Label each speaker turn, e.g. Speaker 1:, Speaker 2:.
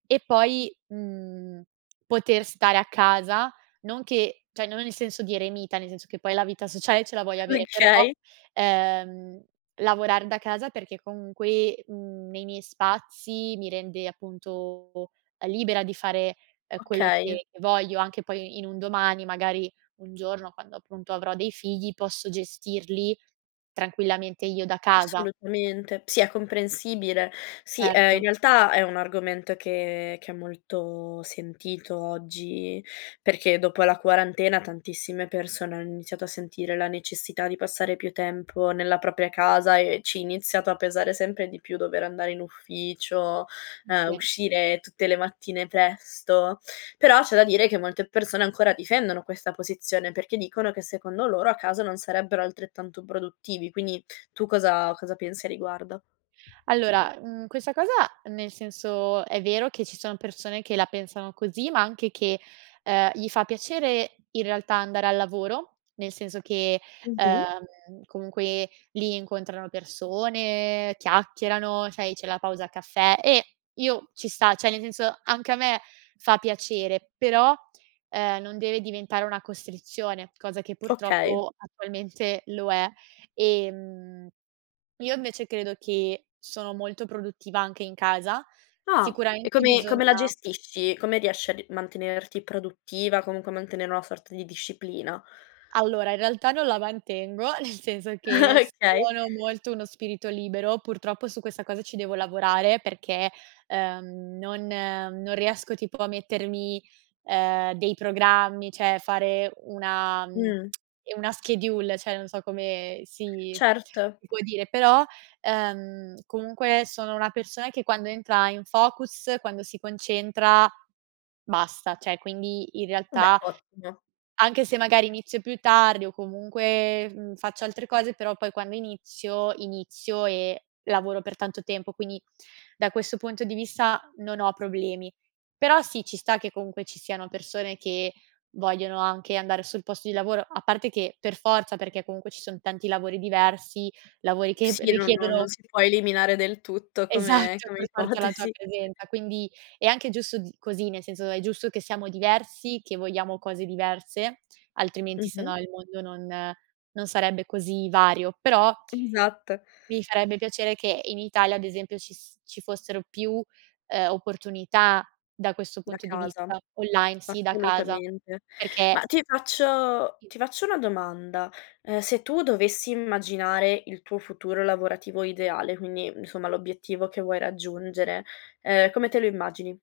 Speaker 1: E poi, mhmm, poter stare a casa, non che cioè, non nel senso di eremita, nel senso che poi la vita sociale ce la vuoi avere, però,
Speaker 2: Okay.
Speaker 1: ehm, lavorar da casa perché comunque, mhmm, nei miei spazi mi rende, appunto, libera di fare, ehm, quello
Speaker 2: Okay.
Speaker 1: che voglio anche poi in un domani, magari, un giorno quando appunto avrò dei figli, posso gestirli tranquillamente io da casa.
Speaker 2: Assolutamente, sì è comprensibile. Sì, ehm, in
Speaker 1: Erto.
Speaker 2: realtà è un argomento che che è molto sentito oggi, perché dopo la quarantena, tantissime persone hanno iniziato a sentire la necessità di passare più tempo nella propria casa e ci iniziato a pesare sempre di più dover andare in ufficio,
Speaker 1: Mh,
Speaker 2: ehm,
Speaker 1: sì.
Speaker 2: uscire tutte le mattine presto. Però, c'è da dire che, molte persone ancora difendono questa posizione perché dicono che secondo loro a casa non sarebbero altrettanto produttivi. Quindi tu cosa cosa pensi a riguardo?
Speaker 1: Allora, mhmm, questa cosa nel senso, è vero che ci sono persone che la pensano così, ma anche che, ehm, gli fa piacere in realtà andare al lavoro, nel senso che,
Speaker 2: Mh-mh.
Speaker 1: ehm, comunque lì incontrano persone, chiacchierano, c'è i c'è la pausa caffè e io ci sta, cioè, nel senso anche a me fa piacere, però, ehm, non deve diventare una costrizione, cosa che
Speaker 2: Okay.
Speaker 1: purtroppo attualmente lo è. Ehm, io invece credo che sono molto produttiva anche in casa,
Speaker 2: Ah e
Speaker 1: sicuramente
Speaker 2: come come la
Speaker 1: bisogna
Speaker 2: gestisci, come riesci a d mantenerti produttiva, comunque mantenere una sorta di disciplina?
Speaker 1: Allora in realtà non la mantengo, nel senso che
Speaker 2: Okay.
Speaker 1: sono molto uno spirito libero, purtroppo su questa cosa ci devo lavorare, perché, ehm, non non riesco tipo a mettermi, ehm, dei programmi, cioè, fare una mhmm,
Speaker 2: Mh.
Speaker 1: una schedule, cioè, non so come si
Speaker 2: Certo.
Speaker 1: si può dire, però, ehm, comunque sono una persona che quando entra in focus, quando si concentra, basta, cioè quindi, in
Speaker 2: Beh
Speaker 1: realtà
Speaker 2: ottimo.
Speaker 1: anche se magari inizio più tardi o comunque, mhmm, faccio altre cose, però poi quando inizio, inizio e lavoro per tanto tempo, quindi da questo punto di vista non ho problemi. Però sì, ci sta che comunque ci siano persone che vogliono anche andare sul posto di lavoro, a parte che per forza, perché comunque ci son tanti lavori diversi, lavori che p
Speaker 2: Sì, no non
Speaker 1: richiedono
Speaker 2: non sì può eliminare del tutto come
Speaker 1: Esatto,
Speaker 2: come
Speaker 1: per forza la tua
Speaker 2: ipotesi.
Speaker 1: presenza, quindi è anche giusto d così, nel senso è giusto che siamo diversi, che vogliamo cose diverse, altrimenti se
Speaker 2: Mh-mh.
Speaker 1: no il mondo non non sarebbe così vario, però
Speaker 2: Esatto.
Speaker 1: mi farebbe piacere che in Italia, ad esempio, ci s ci fossero più, uhm, opportunità da questo
Speaker 2: Da
Speaker 1: punto di
Speaker 2: casa,
Speaker 1: vista, online, sì da casa,
Speaker 2: assolutamente. Ma
Speaker 1: perché
Speaker 2: ti faccio
Speaker 1: Sì.
Speaker 2: ti faccio una domanda: ehm, se tu dovessi immaginare il tuo futuro lavorativo ideale, quindi insomma l'obiettivo che vuoi raggiungere, ehm, come te lo immagini?